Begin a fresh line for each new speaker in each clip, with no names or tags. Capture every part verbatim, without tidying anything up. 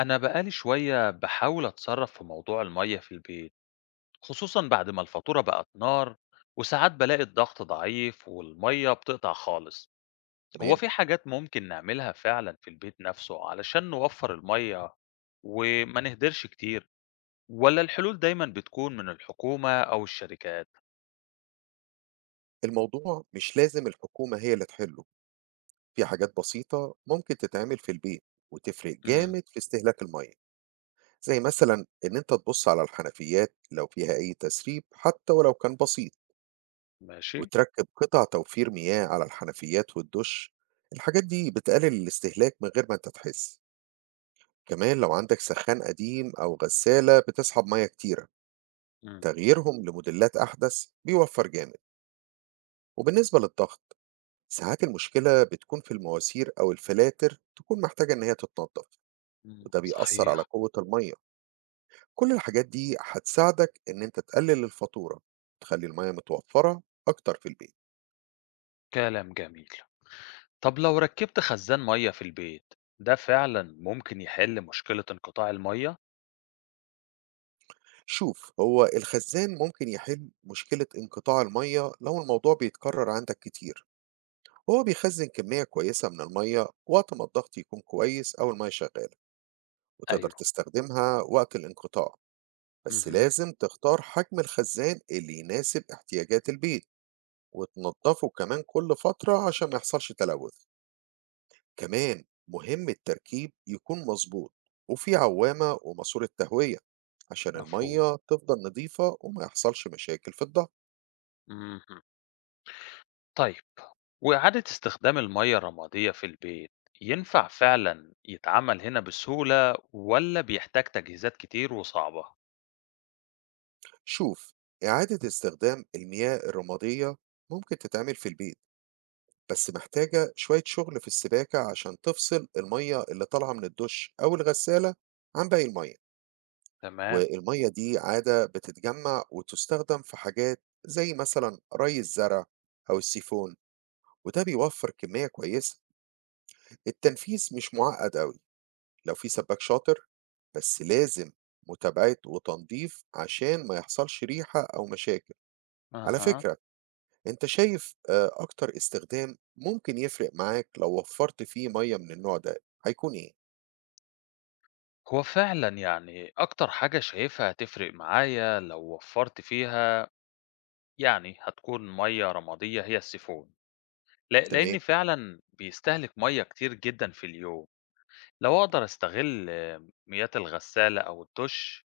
أنا بقالي شوية بحاول أتصرف في موضوع المية في البيت خصوصا بعد ما الفاتورة بقت نار وساعات بلاقي الضغط ضعيف والمية بتقطع خالص هو
تمام.
في حاجات ممكن نعملها فعلا في البيت نفسه علشان نوفر المية وما نهدرش كتير ولا الحلول دايما بتكون من الحكومة أو الشركات
الموضوع مش لازم الحكومة هي اللي تحله، في حاجات بسيطة ممكن تتعمل في البيت وتفرق
امم
جامد في استهلاك المية، زي مثلا إن أنت تبص على الحنفيات لو فيها أي تسريب حتى ولو كان بسيط،
ماشي
وتركب قطع توفير مياه على الحنفيات والدش. الحاجات دي بتقلل الاستهلاك من غير ما أنت تحس. كمان لو عندك سخان قديم أو غسالة بتسحب مية كتيرة،
امم
تغييرهم لموديلات أحدث بيوفر جامد. وبالنسبة للضغط، ساعات المشكلة بتكون في المواسير أو الفلاتر تكون محتاجة إن هي تتنضف،
أمم،
وده بيأثر على
صحيح
قوة المية. كل الحاجات دي هتساعدك إن أنت تقلل الفاتورة وتخلي المية متوفرة أكتر في البيت.
كلام جميل طب لو ركبت خزان مية في البيت ده فعلا ممكن يحل مشكلة انقطاع المية؟
شوف، هو الخزان ممكن يحل مشكلة انقطاع المية لو الموضوع بيتكرر عندك كتير. هو بيخزن كمية كويسة من المية وقت ما الضغط يكون كويس أو المية شغالة، وتقدر
أيوه
تستخدمها وقت الانقطاع. بس
اهم،
لازم تختار حجم الخزان اللي يناسب احتياجات البيت، وتنضفه كمان كل فترة عشان ما يحصلش تلوث. كمان مهم التركيب يكون مظبوط، وفي عوامة وماسورة تهوية عشان
مفهوم،
المية تفضل نظيفة وما يحصلش مشاكل في الضغط.
اهم. طيب، وإعادة استخدام المَيّة الرمادية في البيت، ينفع فعلًا يتعمل هنا بسهولة والّا بيحتاج تجهيزات كتير وصعبة؟
شوف، إعادة استخدام المياه الرمادية ممكن تتعمل في البيت، بس محتاجة شوية شغل في السباكة عشان تفصل المية اللي طالعة من الدش أو الغسالة عن باقي المية.
تمام،
والمية دي عادة بتتجمع وتستخدم في حاجات زي مثلا ري الزرع أو السيفون، وده بيوفر كمية كويسة. التنفيذ مش معقد أوي لو في سباك شاطر، بس لازم متابعة وتنظيف عشان ما يحصلش ريحة أو مشاكل. على
أها.
فكرة، أنت شايف آه، أكتر استخدام ممكن يفرق معاك لو وفرت فيه مية من النوع ده هيكون إيه؟
هو فعلًا يعني أكتر حاجة شايفها هتفرق معايا لو وفّرت فيها يعني هتكون مَيّة رمادية هي السيفون، ل
تمام،
لإن فعلًا بيستهلك مَيّة كتير جدًا في اليوم، لو أقدر أستغل آه، مياه الغسالة أو الدُّش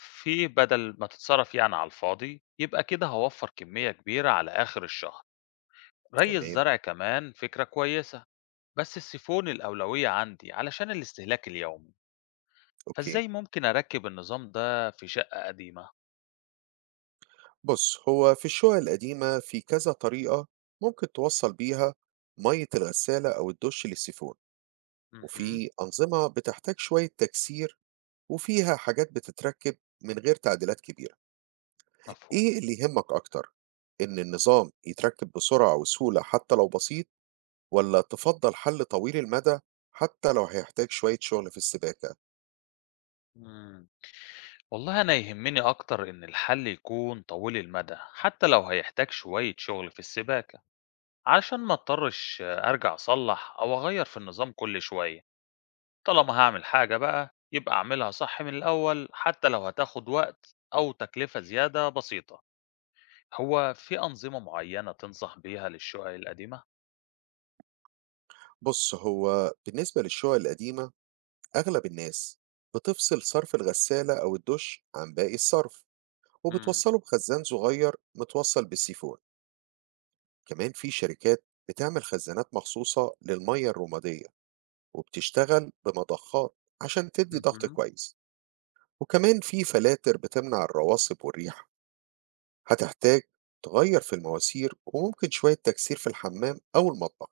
في بدل ما تتصرف يعني على الفاضي يبقى كده هوفر كمية كبيرة على آخر الشهر ري
تمام.
الزرع كمان فكرة كويسة بس السيفون الأولوية عندي علشان الاستهلاك اليومي
أوكي،
فإزاي ممكن أركب النظام ده في شقة قديمة؟
بص، هو في الشقق القديمة في كذا طريقة ممكن توصل بيها مية الغسالة أو الدش للسيفون.
مهم.
وفي أنظمة بتحتاج شوية تكسير، وفيها حاجات بتتركب من غير تعديلات كبيرة.
مفهوم
إيه اللي يهمك أكتر؟ إن النظام يتركب بسرعة وسهولة حتى لو بسيط، ولا تفضل حل طويل المدى حتى لو هيحتاج شوية شغل في السباكة.
مم. والله أنا يهمني أكتر إن الحل يكون طويل المدى حتى لو هيحتاج شوية شغل في السباكة علشان ما اضطرش أرجع أصلح أو أغير في النظام كل شوية طالما هاعمل حاجة بقى يبقى أعملها صح من الأول حتى لو هتاخد وقت أو تكلفة زيادة بسيطة هو في أنظمة معينة تنصح بيها للشقق القديمة؟
بص، هو بالنسبة للشقق القديمة، أغلب الناس بتفصل صرف الغسالة أو الدش عن باقي الصرف،
مم.
وبتوصله بخزان صغير متوصل بالسيفون. كمان في شركات بتعمل خزانات مخصوصة للمية الرمادية، وبتشتغل بمضخات عشان تدي ضغط
مهم.
كويس. وكمان في فلاتر بتمنع الرواسب والريح. هتحتاج تغير في المواسير وممكن شوية تكسير في الحمام أو المطبخ،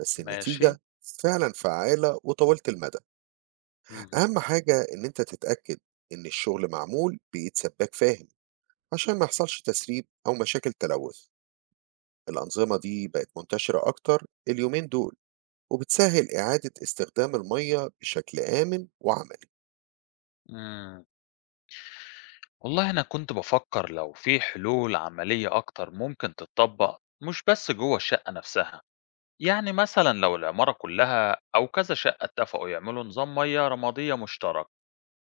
بس
ماشي
النتيجة فعلا فعالة وطويلة المدى.
مهم.
أهم حاجة إن أنت تتأكد إن الشغل معمول بإيد سباك فاهم عشان ما يحصلش تسريب أو مشاكل تلوث. الأنظمة دي بقت منتشرة أكتر اليومين دول، وبتسهل إعادة استخدام المية بشكل آمن وعملي.
مم. والله أنا كنت بفكر لو في حلول عملية أكتر ممكن تتطبق مش بس جوه الشقة نفسها يعني مثلا لو العمارة كلها أو كذا شقة اتفقوا يعملوا نظام مياه رمادية مشترك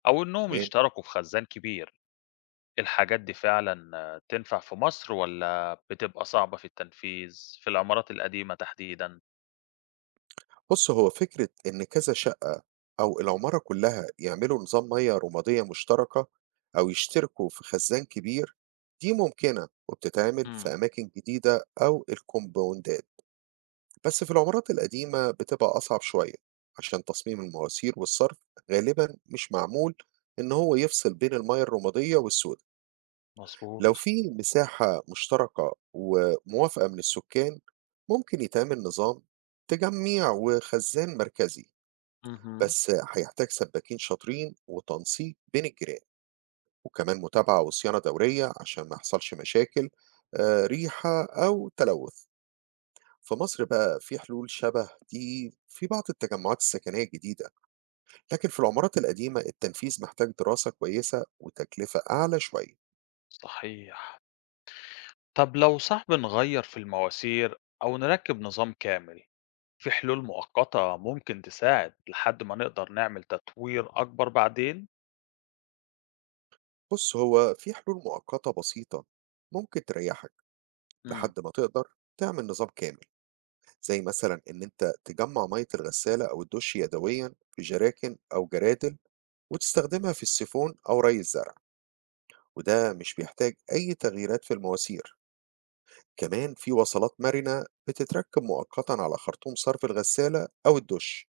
أو إنهم
تمام.
يشتركوا في خزان كبير الحاجات دي فعلًا تنفع في مصر والّا بتبقى صعبة في التنفيذ، في العمارات القديمة تحديدًا؟
بص، هو فكرة إن كذا شقة أو العمارة كلها يعملوا نظام مية رمادية مشتركة أو يشتركوا في خزان كبير، دي ممكنة وبتتعمل في
إمم،
أماكن جديدة أو الكومباوندات. بس في العمارات القديمة بتبقى أصعب شوية، عشان تصميم المواسير والصرف غالبا مش معمول إن هو يفصل بين المية الرمادية والسوق. لو
مضبوط،
في مساحة مشتركة وموافقة من السكان، ممكن يتعمل نظام تجميع وخزان مركزي.
اهم،
بس هيحتاج سباكين شاطرين وتنسيق بين الجيران، وكمان متابعة وصيانة دورية عشان ما يحصلش مشاكل آه، ريحة أو تلوث. في مصر بقى في حلول شبه دي في بعض التجمعات السكنية الجديدة، لكن في العمارات القديمة التنفيذ محتاج دراسة كويسة وتكلفة أعلى شوية.
صحيح. طب لو صعب نغيّر في المواسير أو نركّب نظام كامل، في حلول مؤقتة ممكن تساعد لحد ما نقدر نعمل تطوير أكبر بعدين؟
بص، هو في حلول مؤقتة بسيطة ممكن تريحك
إمم،
لحد ما تقدر تعمل نظام كامل، زي مثلا إن أنت تجمع مية الغسالة أو الدش يدويا في جراكن أو جرادل، وتستخدمها في السيفون أو ري الزرع، وده مش بيحتاج أي تغييرات في المواسير. كمان في وصلات مرنة بتتركب مؤقتا على خرطوم صرف الغسالة أو الدش،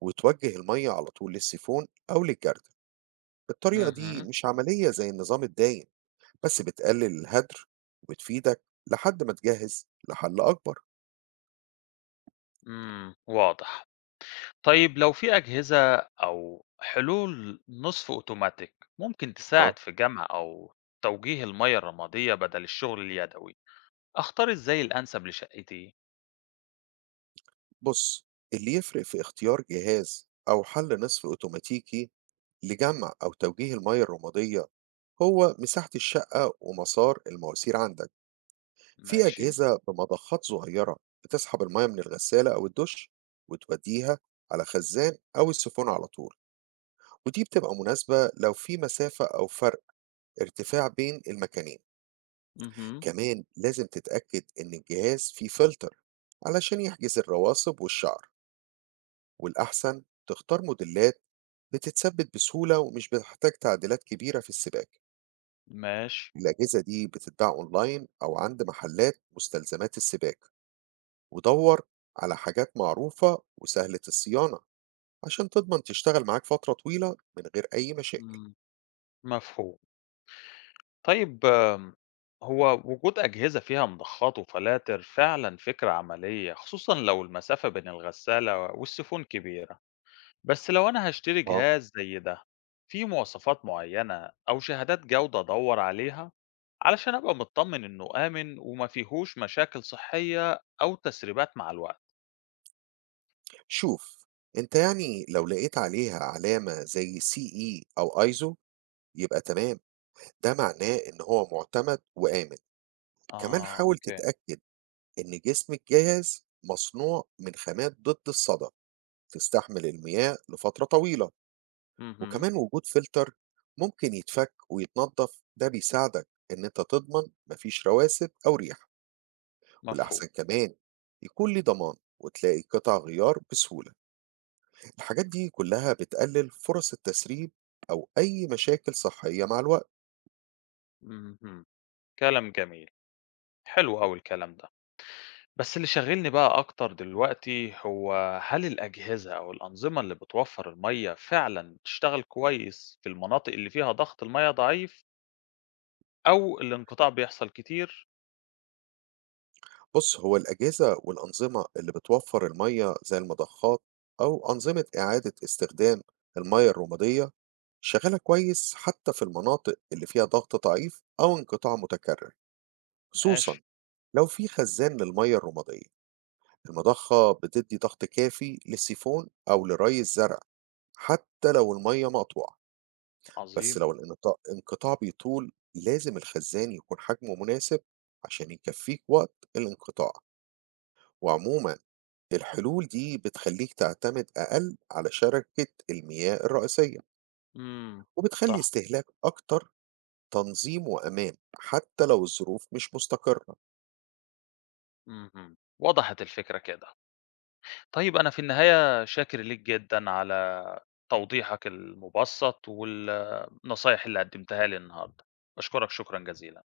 وتوجه المية على طول للسيفون أو للجردل. الطريقة دي
اهم،
مش عملية زي النظام الدايم، بس بتقلل الهدر وتفيدك لحد ما تجهز لحل أكبر.
إمم، واضح. طيب لو في أجهزة أو حلول نصف أوتوماتيك ممكن
اه.
تساعد في جمع أو توجيه المية الرمادية بدل الشغل اليدوي أختار إزاي الأنسب لشقتي
بص، اللي يفرق في اختيار جهاز أو حل نصف أوتوماتيكي لجمع أو توجيه المياه الرمادية هو مساحة الشقة ومسار المواسير عندك. في
ماشي
أجهزة بمضخات صغيرة بتسحب المياه من الغسالة أو الدش وتوديها على خزان أو السيفون على طول، ودي بتبقى مناسبة لو في مسافة أو فرق ارتفاع بين المكانين.
مهم.
كمان لازم تتأكد إن الجهاز فيه فلتر علشان يحجز الرواسب والشعر، والأحسن تختار موديلات بتتثبت بسهولة ومش بتحتاج تعديلات كبيرة في السباك.
ماشي
الأجهزة دي بتتباع أونلاين أو عند محلات مستلزمات السباك، ودور على حاجات معروفة وسهلة الصيانة عشان تضمن تشتغل معاك فترة طويلة من غير أي مشاكل.
مم. مفهوم طيب آم، هو وجود أجهزة فيها مضخات وفلاتر فعلا فكرة عملية خصوصا لو المسافة بين الغسالة والسفون كبيرة بس لو أنا هاشتري
اه.
جهاز زي ده في مواصفات معينة أو شهادات جودة أدور عليها علشان أبقى مطمن إنه آمن وما فيهوش مشاكل صحية أو تسريبات مع الوقت
شوف، انت يعني لو لقيت عليها علامة زي سي اي او ايزو يبقى تمام، ده معناه إن هو معتمد وآمن. كمان
آه
حاول
أوكي
تتأكد إن جسمك جاهز مصنوع من خامات ضد الصدى، تستحمل المياه لفترة طويلة.
مهم.
وكمان وجود فلتر ممكن يتفك ويتنضف، ده بيساعدك إن أنت تضمن مفيش رواسب أو ريح. والأحسن
مفهوم
كمان يكون ليه ضمان وتلاقي قطع غيار بسهولة. الحاجات دي كلها بتقلل فرص التسريب أو أي مشاكل صحية مع الوقت.
مهم. كلام جميل حلو أوي الكلام ده بس اللي شاغلني بقى أكتر دلوقتي هو هل الأجهزة أو الأنظمة اللي بتوفر المية فعلا تشتغل كويس في المناطق اللي فيها ضغط المية ضعيف أو الانقطاع بيحصل كتير
بُص، هو الأجهزة والأنظمة اللي بتوفّر المَيّة زي المضخات أو أنظمة إعادة استخدام المَيّة الرمادية شغّالة كويس حتى في المناطق اللي فيها ضغط ضعيف أو انقطاع متكرر، خصوصًا
ماشي
لو في خزان للمَيّة الرمادية. المضخة بتدّي ضغط كافي للسيفون أو لري الزرع حتى لو المَيّة مقطوعة. بس
عظيم.
لو الانقطاع انقطاع بيطول لازم الخزان يكون حجمه مناسب عشان يكفّيك وقت الانقطاع. وعموما الحلول دي بتخليك تعتمد أقل على شركة المياه الرئيسية،
إمم،
وبتخلي
صح،
استهلاك أكتر تنظيم وأمان حتى لو الظروف مش مستقرة
اهم، وضحت الفكرة كده. طيب أنا في النهاية شاكر ليك جدًا على توضيحك المُبسّط والنصايح اللي قدّمتها لي النهارده، باشكرك شكرًا جزيلًا.